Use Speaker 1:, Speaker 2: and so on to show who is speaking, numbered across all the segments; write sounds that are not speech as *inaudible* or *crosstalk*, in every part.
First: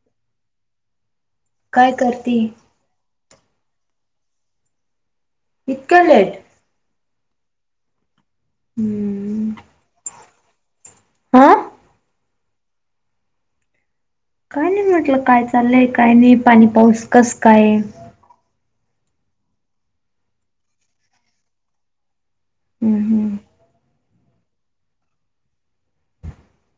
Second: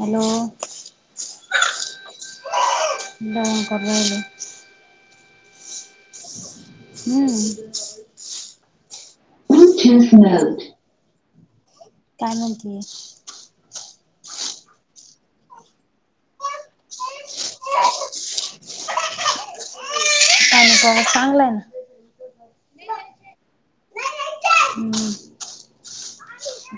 Speaker 1: Hello.
Speaker 2: काय करती.
Speaker 1: जेवन करु राहिले.
Speaker 2: इतक्या लेट. हम्म
Speaker 1: हंम्म.
Speaker 2: हा
Speaker 1: काय म्हणती?
Speaker 2: काय नाही म्हटलं, काय चाललंय काय नाही, पाणी पाऊस कस काय आहे.
Speaker 1: ह. चांगलंय ना
Speaker 2: हम्म हम्म
Speaker 1: हम्म.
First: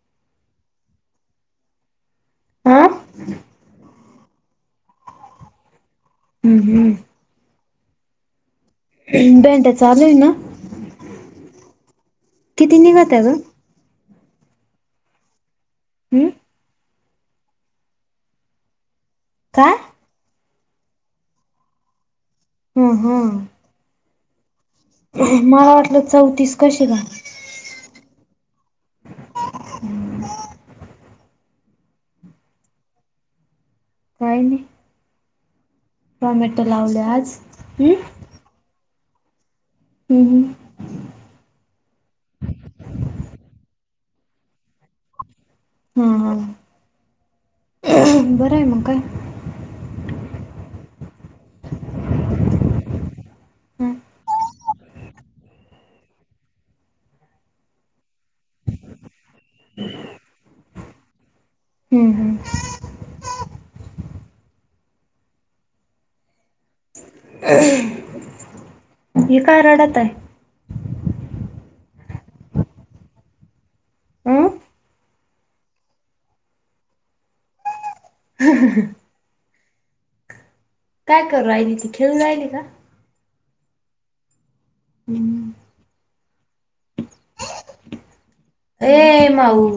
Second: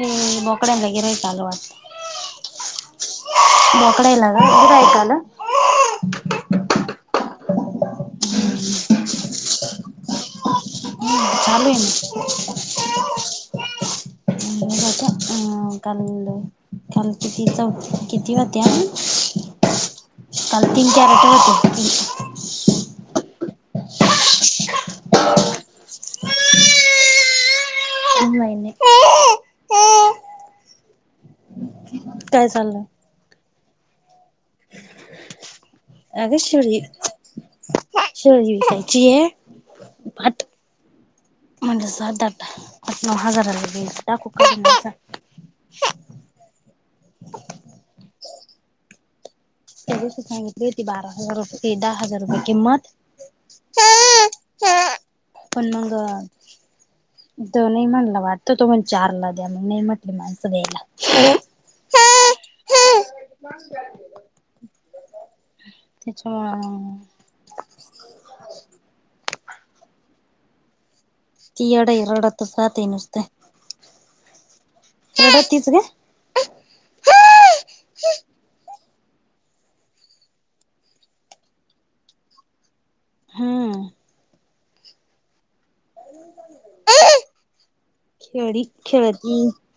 Speaker 1: ज बोकडयांना गिऱ्हाईक आलं वाटत.
Speaker 2: हा हम्म
Speaker 1: बोकड्याला गिऱ्हाईक आलं.
Speaker 2: हम्म. हम्. डेंटा चालू आहे ना?
Speaker 1: ह चालूये ना.
Speaker 2: किती निघत्या ग?
Speaker 1: *unintelligible* कालची ती चौ किती होत्या?
Speaker 2: का?
Speaker 1: काल तीन चार वाटे होते.
Speaker 2: हम् हां.. मला वाटलं चौतीस कसे काय.
Speaker 1: नाही नाही.
Speaker 2: हम्म.
Speaker 1: काय चाललंय.
Speaker 2: काय नाही.
Speaker 1: अगं
Speaker 2: टोमॅटो
Speaker 1: शेळी
Speaker 2: लावले आज. अं?
Speaker 1: *unintelligible* आहे.
Speaker 2: हम्म हम्म.
Speaker 1: मंजस सात आठ हजारला देईल तर टाकू का
Speaker 2: हा हा बरं, आहे मग काय.
Speaker 1: तस सांगितली होती, बारा हजार रुपये दहा हजार रुपये किंमत.
Speaker 2: हम्म
Speaker 1: पण मंग. तो नाही म्हंटला वाटतं, तो मग चारला द्या मग नाही म्हटली माणसं द्यायला.
Speaker 2: हम्म हम्म.
Speaker 1: त्याच्यामुळं
Speaker 2: हे का रडत आहे.
Speaker 1: ती येडं हाय रडतच रहाते नुसतं.
Speaker 2: अं
Speaker 1: रडतीच गं.
Speaker 2: *unintelligible* काय करू रायली, ती खेळु रायली का.
Speaker 1: हम्म.
Speaker 2: हम्म.
Speaker 1: खेडी
Speaker 2: ए
Speaker 1: खेळती.
Speaker 2: माऊ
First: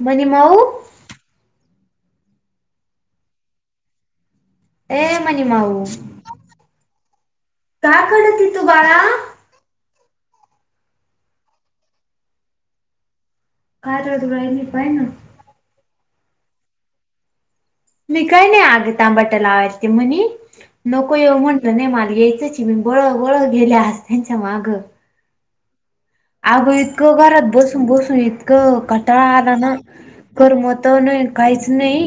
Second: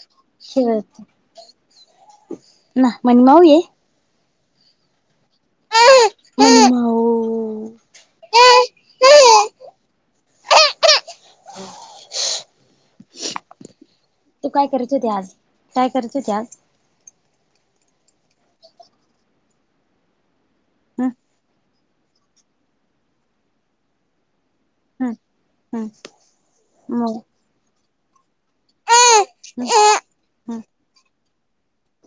Speaker 2: म्हणे,
Speaker 1: खेळ ना, म्हण माऊ ये.
Speaker 2: ये मणीमाऊ,
Speaker 1: मनी माऊ
Speaker 2: ‌काय करती तू बाळा? काय रडू
Speaker 1: तू
Speaker 2: राहिली
Speaker 1: काय
Speaker 2: पाय
Speaker 1: करतं
Speaker 2: ना
Speaker 1: होते आज? काय करते ती आज?
Speaker 2: मी काय नाही अगं, टोमैटो लावती मणी.
Speaker 1: हं
Speaker 2: नको येऊ म्हणलं नाही मला, यायचं मी बळ बळ गेली त्यांच्या मागं.
Speaker 1: हम्.
Speaker 2: अगं इतकं घरात बसून, बसून इतकं कंटाळा
Speaker 1: हं
Speaker 2: आला ना.
Speaker 1: हं
Speaker 2: करमतही नाही आणि काहीच नाही.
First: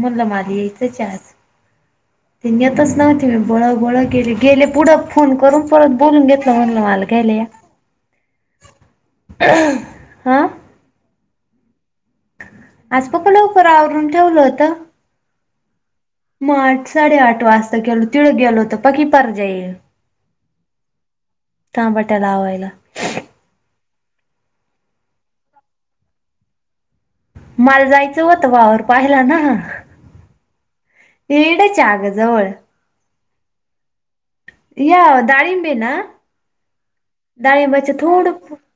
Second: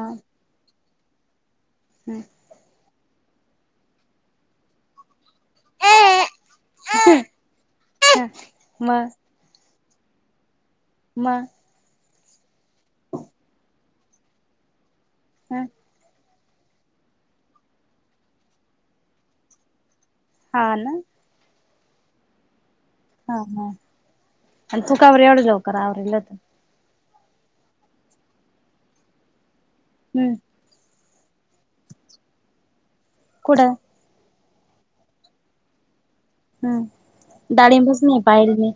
Speaker 2: म्हणल मला येतच आज.
Speaker 1: हम्म.
Speaker 2: ते येतच नव्हती मी बळं बळं केेली. गेले पुढं फोन करून परत बोलवून घेतलं म्हणलं मला घ्यायला या.
Speaker 1: ह मग.
Speaker 2: आ?
Speaker 1: मग.
Speaker 2: आज खूप लवकर आवरून ठेवलं होतं.
Speaker 1: काय.
Speaker 2: मग आठ साडेआठ वाजता गेलो, तिडं गेलो होत पकी परजाईल.
Speaker 1: हा ना.
Speaker 2: टामबाट लावायला.
Speaker 1: हा हा. आणि तू का बर एवढं लवकर आवरलं तू?
Speaker 2: मला जायचं होत वावर पाहिला ना.
Speaker 1: हम्म.
Speaker 2: *unintelligible* च्या अगं जवळ.
Speaker 1: कुठय?
Speaker 2: या दाळिंबे ना
Speaker 1: हं
Speaker 2: दाळिंबाचे
Speaker 1: डाळिंबच नाही
Speaker 2: थोडं
Speaker 1: पाहिलं मी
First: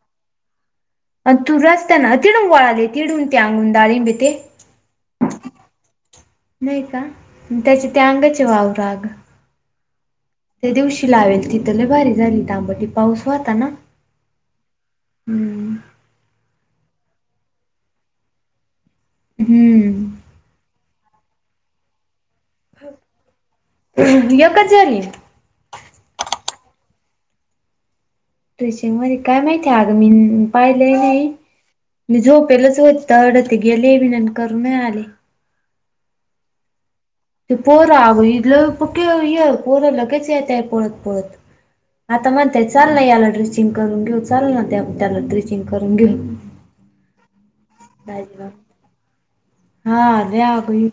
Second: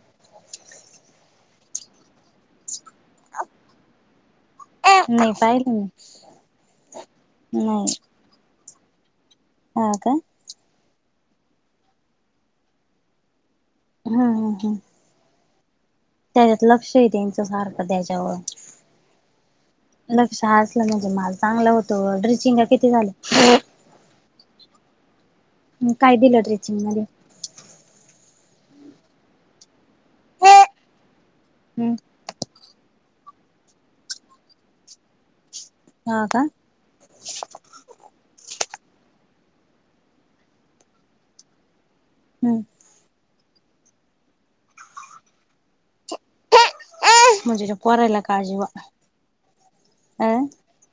Speaker 2: अन तूर असत्याना किडून वळाले किडून त्या अन डाळीबी ते.
Speaker 1: नाही पाहिलं मी
Speaker 2: नाही का त्याचे त्या अंगाचे वाव राग
Speaker 1: हां का.
Speaker 2: त्या दिवशी लावेल तिथं लय लय भारी झाली तांबटी पाऊस व्हता ना.
Speaker 1: हा हा हा.
Speaker 2: हम्म.
Speaker 1: त्याच्यात लक्षही द्यायच सारखं त्याच्यावर.
Speaker 2: हम्म
Speaker 1: लक्ष असलं म्हणजे माल चांगलं होतो ओ, ड्रिचिंग किती झाली?
Speaker 2: हं एकच झाली.
Speaker 1: काय दिलं ट्रेचिंग मध्ये?
Speaker 2: ट्रेचिंगमध्ये काय माहिती आगं मी पाहिलेही नाही.
Speaker 1: हम्
Speaker 2: मी झोपेलच होत तड ते गेली बीन अन करून मिळाले.
Speaker 1: हां का.
Speaker 2: ते पोरं अगं ही इलं लय पक्के पोरं लगेच येत आहे पळत पळत. आता
Speaker 1: हम्
Speaker 2: म्हणतंय चाललंय याला ड्रेचिंग करून घेऊ, चाल ना त्या त्याला ड्रेचिंग करून घेऊन.
Speaker 1: म्हणजे त्या पोरायला का
Speaker 2: *unintelligible*
Speaker 1: जीवा
Speaker 2: हा
Speaker 1: अ
Speaker 2: लय अगं ही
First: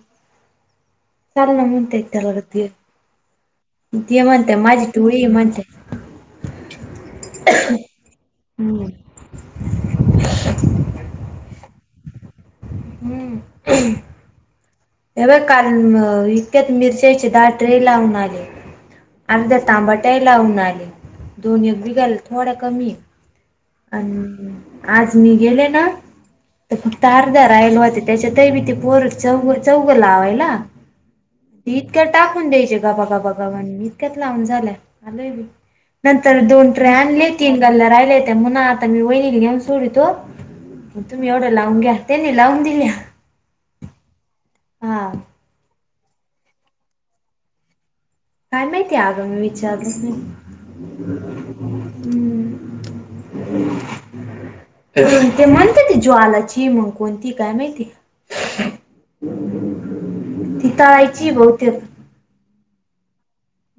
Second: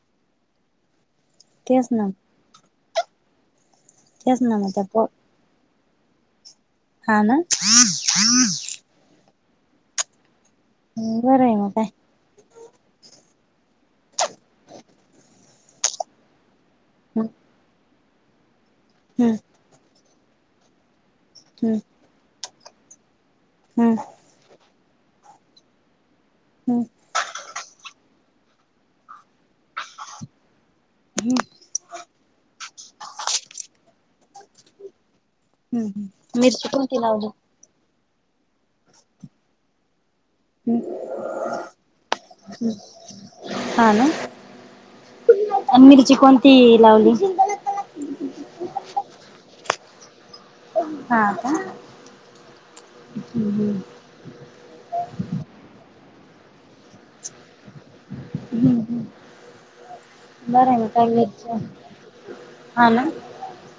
Speaker 2: चांगलं
Speaker 1: तेच
Speaker 2: म्हणत्यात
Speaker 1: ना
Speaker 2: का बघा ते, ते
Speaker 1: तेच
Speaker 2: म्हणताय
Speaker 1: ना मग त्या
Speaker 2: माझी
Speaker 1: पो
Speaker 2: टोळी म्हणते.
Speaker 1: हा ना?
Speaker 2: हम्म *inaudible*
Speaker 1: हम्म बरं आहे मग काय.
Speaker 2: हम्म. *unintelligible* हे बघ काल अ इतक्याच मिरचायचे
Speaker 1: हम्म
Speaker 2: दहा ट्रे लावून आले. आन उद्या तांबाट्याही लावून आले, दोनही
Speaker 1: हम्म
Speaker 2: बिगल थोडं कमी.
Speaker 1: हम्म
Speaker 2: आणि आज मी गेले ना
Speaker 1: हम्म
Speaker 2: तर तार धराईल व्हती त्याच्या तई बी पोरं चौग चौग लावायला. इतकं टाकून द्यायचे गाबा गाबा गावांनी इतक्यात लावून झाल्या आलोय बी. *unintelligible* नंतर
Speaker 1: हम्म मिरची
Speaker 2: दोन ट्रे
Speaker 1: कोणती लावली
Speaker 2: आणले, तीन गल्ल्या राहिले हुत्या म्हणा आता मी वहिनीला नेऊन सोडीतो. तुम्ही एवढं लावून घ्या, त्यांनी लावून दिल्या.
Speaker 1: हा ना.
Speaker 2: हां.
Speaker 1: आणि मिरची कोणती लावली?
Speaker 2: काय माहितीय आग मी विचारली
Speaker 1: हां का हम्म.
Speaker 2: ते ते म्हणते ती ज्वालाची मग कोणती काय माहिती.
Speaker 1: हम्म बरं
Speaker 2: ती
Speaker 1: आहे मग काय
Speaker 2: तळायची
Speaker 1: मिरची
Speaker 2: बहुतेक.
Speaker 1: हा ना?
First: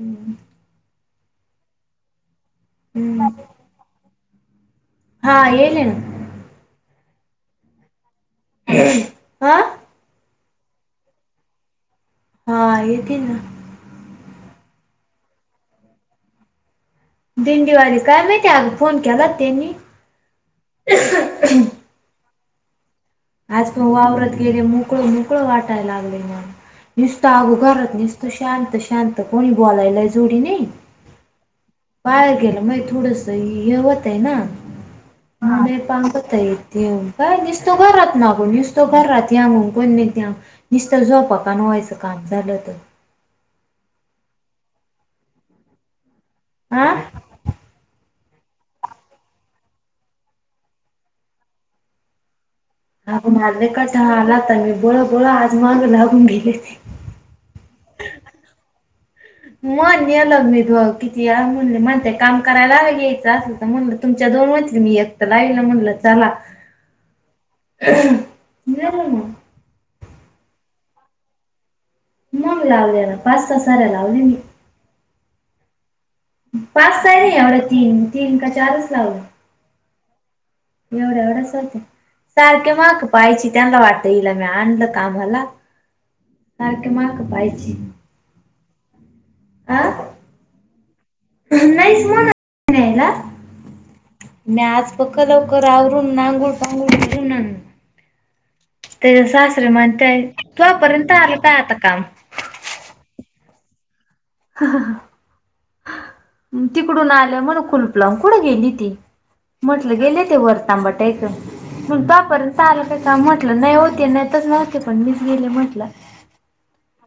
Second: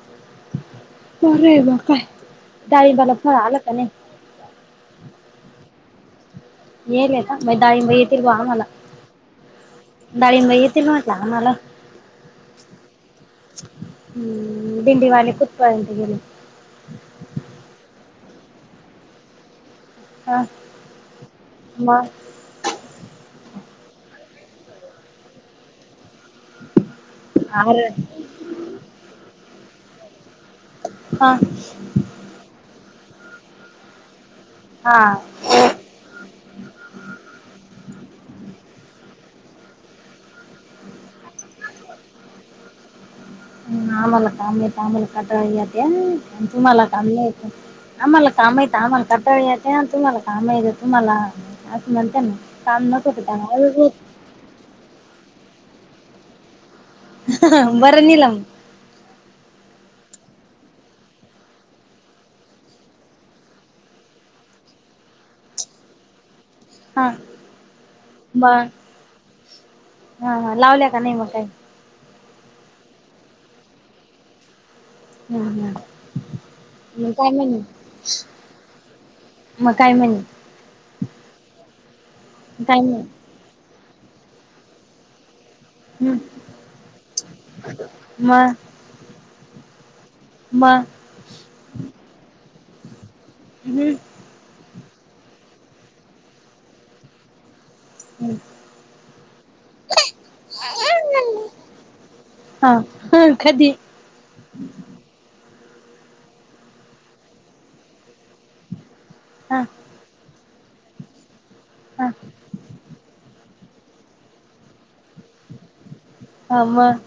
Speaker 2: हं हं.
Speaker 1: *unintelligible* डाळिंबाला
Speaker 2: हम्म
Speaker 1: फळ आलं का नाही?
Speaker 2: हा येले ना.
Speaker 1: येईले का मग डाळींबा येतील बा आम्हाला.
Speaker 2: हा
Speaker 1: डाळींब येतील म्हंटला आम्हाला.
Speaker 2: हां येतील ना.
Speaker 1: हम्म भिंडीवाले कुठपर्यंत गेले?
Speaker 2: दिंडी वारी काय माहिती आग फोन केला तेनी.
Speaker 1: हा मा
Speaker 2: आज पण वावरत गेले मोकळं मोकळं वाटायला लागले, मला निसत अगो
Speaker 1: अरे
Speaker 2: घरातीलच निसता तू शांत शांत कोणी बुलायला जोडीने.
Speaker 1: हां.
Speaker 2: बाहेर गेलं महे थोडसं हे होतंय ना.
Speaker 1: हा.
Speaker 2: *unintelligible* पमखता येते काय दिसतो घरात *unintelligible* नागो नुसतं घर राती हुनकन नद्या नुस्तं झोपा का व्हायचं काम झालं होतं.
Speaker 1: ह आम्हाला काम येत आम्हाला कंटाळा येत तुम्हाला
Speaker 2: हा
Speaker 1: कामये आम्हाला काम आहेत आम्हाला कंटाळा येते. तुम्हाला कामा येत तुम्हाला. असं म्हणत्या ना. काम नको का
Speaker 2: अग मझले का
Speaker 1: त्याला
Speaker 2: आला तर मी बोळ बोळ आज मग लागून गेले ते *unintelligible*
Speaker 1: ह बरं नीलम
Speaker 2: मण ये लग्नघ *unintelligible* किती म्हणले म्हणते काम करायला घ्यायचं अस म्हणलं तुमच्या दोन मैत्रिणी आहेत तर लाईल म्हणलं चला *unintelligible*
Speaker 1: हा. बरं
Speaker 2: गेलो मग
Speaker 1: हा हा लावल्या का नाही? मग काही.
Speaker 2: मग लावले ना पाच सा साऱ्या लावले मी.
Speaker 1: हम् हम *unintelligible*
Speaker 2: पाच काही नाही एवढ तीन -तीन का चारच लावले.
Speaker 1: मग काय म्हणे
Speaker 2: एवढ्या एवढच होत सारखे
Speaker 1: काय म्हणे
Speaker 2: माग पाहायची त्यांना वाटते. तेला मी आणलं कामाला सारखे माग पहायची
Speaker 1: म म
Speaker 2: नाहीच म्हणत *unintelligible* न्यायला.
Speaker 1: हम्म.
Speaker 2: मी आज पक्क लवकर आवरून नागूळ पांगूळ करून आणलं त्या सासरे म्हणतायत तोपर्यंत आलं काय आता काम?
Speaker 1: हा ह कधी?
Speaker 2: तिकडून आलं म्हण कुलूप लावून कुठं गेली ती?
Speaker 1: हा हा
Speaker 2: म्हटलं गेले ते वर तांबाट ऐकून ता पर *unintelligible* चाल काय का म्हटलं नाही हो, ते नेतच नव्हते पण मीच गेले म्हटलं.
Speaker 1: हा मग.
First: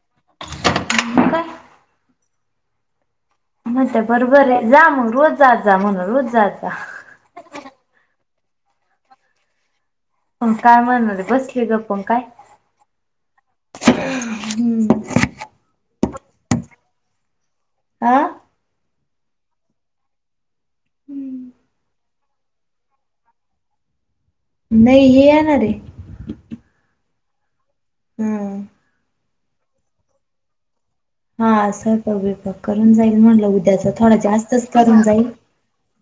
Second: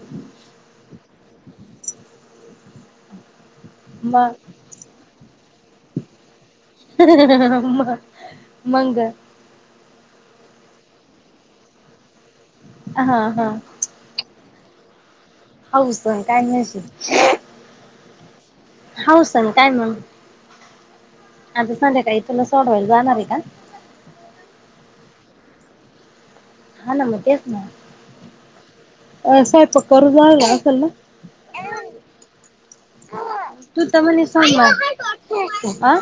Speaker 2: काय मग ते
Speaker 1: म
Speaker 2: बरोबर आहे, जा मग रोज जात जा म्हणलं, रोज जात जा.
Speaker 1: मंग.
Speaker 2: काय म्हणाले बसली गप्प आणि काय.
Speaker 1: हा हा.
Speaker 2: हम्म.
Speaker 1: होस आहे काय नाहीस
Speaker 2: हा.
Speaker 1: हाऊसन काय मंग. आता संध्याकाळी तुला सोडवायला जाणार आहे का?
Speaker 2: नाही हे येणार रे.
Speaker 1: हा ना मग तेच ना.
Speaker 2: हम्म.
Speaker 1: साहेब तो करू राहिला असेल ना *unintelligible*
Speaker 2: हा असलं. पग विपक करून जाईल म्हणलं
Speaker 1: तू
Speaker 2: उद्याच
Speaker 1: तर
Speaker 2: थोडा
Speaker 1: म्हणे
Speaker 2: जास्तच
Speaker 1: सोमवार
Speaker 2: करून जाईल.
Speaker 1: हा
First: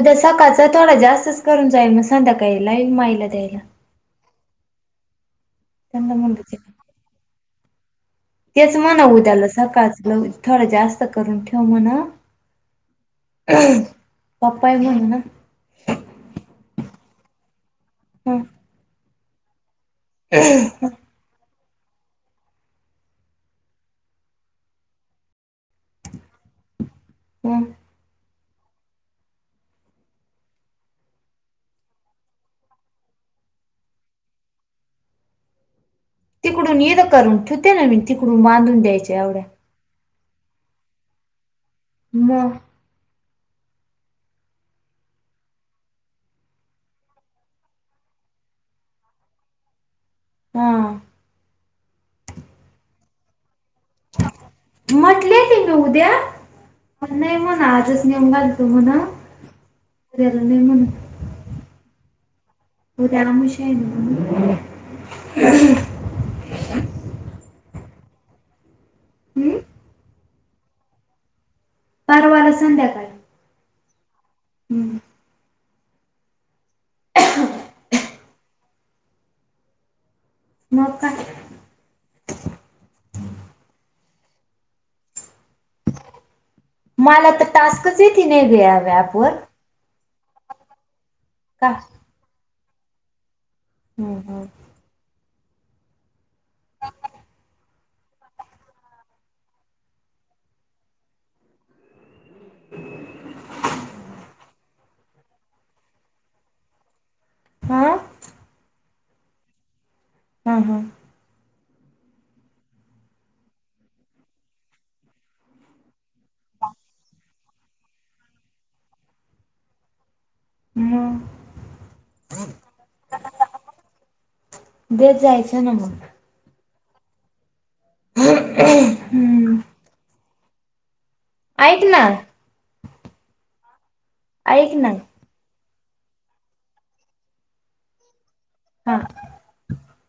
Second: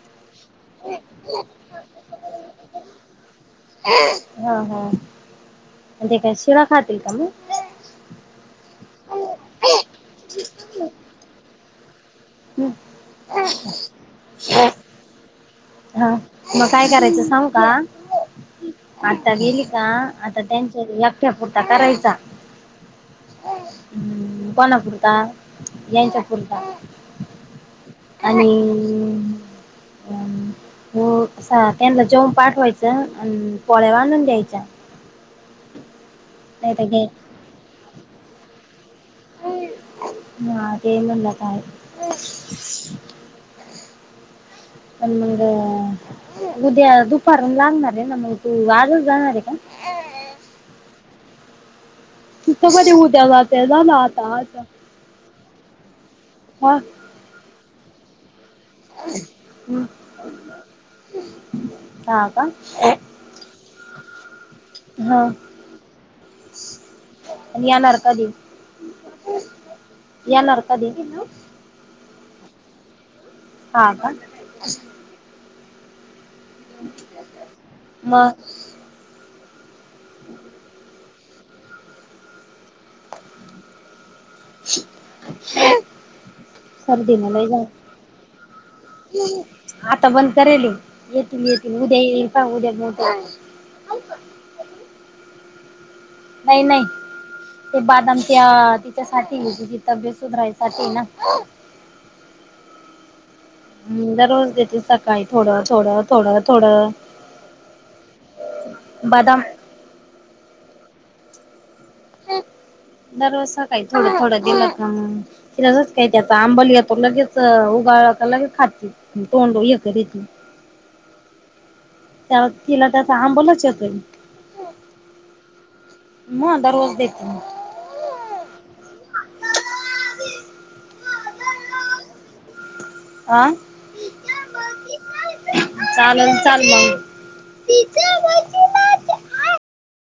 Speaker 2: उद्या सकाळचं तर थोडा जास्तच करून जाईल मग संध्याकाळीला माईला द्यायला.
Speaker 1: *unintelligible* हा
Speaker 2: त्यांना
Speaker 1: ते काय
Speaker 2: म्हणलं
Speaker 1: सुळा खाते का मग?
Speaker 2: तेच म्हणा उद्याला सकाळच ल थोडं जास्त करून ठेव म्हणाव. पप्पा हाय म्हनूना.
Speaker 1: हा मग काय करायचं सांगू का?
Speaker 2: हम् *unintelligible*
Speaker 1: आता गेली का आता त्यांच्या यकट्या पुरता करायचा. हम् कोणा पुरता यांच्या पुरता.
Speaker 2: हम्.
Speaker 1: आणि अ हो कस त्यांना जेवून पाठवायचं आणि पोळ्या बांधून द्यायच्या. नाही
Speaker 2: तिकडून
Speaker 1: तर
Speaker 2: ये
Speaker 1: घे
Speaker 2: न करून ठूते ना मी तिकडून बांधून द्यायच्या एवढ्या
Speaker 1: हा ते म्हणला काय?
Speaker 2: मग
Speaker 1: अन मंग उद्या दुपारून लागणार आय ना मग तू आजच जाणार आए का?
Speaker 2: हा.
Speaker 1: *unintelligible* उद्या जाते जा ना आता जा.
Speaker 2: म्हटले तिन उद्या?
Speaker 1: हा *unintelligible*
Speaker 2: नाई म्हणा आजच नेऊन घालतो म्हणा उद्याला नाई म्हण.
Speaker 1: हा का.
Speaker 2: हो त्याला मुशय
Speaker 1: हा
Speaker 2: *unintelligible*
Speaker 1: येणार कधी?
Speaker 2: हम्म?
Speaker 1: येणार कधी?
Speaker 2: परवाला संध्याकाळ.
Speaker 1: हा का?
Speaker 2: हम्म. *unintelligible*
Speaker 1: मग *inaudible* *unintelligible*
Speaker 2: मग काय?
Speaker 1: *unintelligible*
Speaker 2: माला
Speaker 1: लय
Speaker 2: त
Speaker 1: झालं.
Speaker 2: टास्कच येती नाई ग या व्याप वर.
Speaker 1: आता बंद करेल येतील
Speaker 2: का
Speaker 1: येतील उद्या येईल पा उद्या
Speaker 2: हम् हम.
Speaker 1: नाई नाई. ते बादामत्या तिच्यासाठी तिची तब्येत सुधरायसाठी आहे ना. दररोज देते सात. काय थोडं थोडं थोडं थोडं
Speaker 2: हमं.
Speaker 1: बादाम
Speaker 2: हम हम.
Speaker 1: दररोज सकाई थोडं थोडं दिलं त मग. का त्याचा आंबल घेतो लगेच उगाळ लगेच खात तोंड हे कर *unintelligible*
Speaker 2: मग?
Speaker 1: त्याला तिला काय त्याचा आंबलाच येतोय.
Speaker 2: देत जायचं ना मग
Speaker 1: मग दररोज देती ना.
Speaker 2: *unintelligible* हम्म. ऐक ना
Speaker 1: आं?
Speaker 2: ऐक ना,
Speaker 1: चालल चाल मग.
Speaker 2: हा.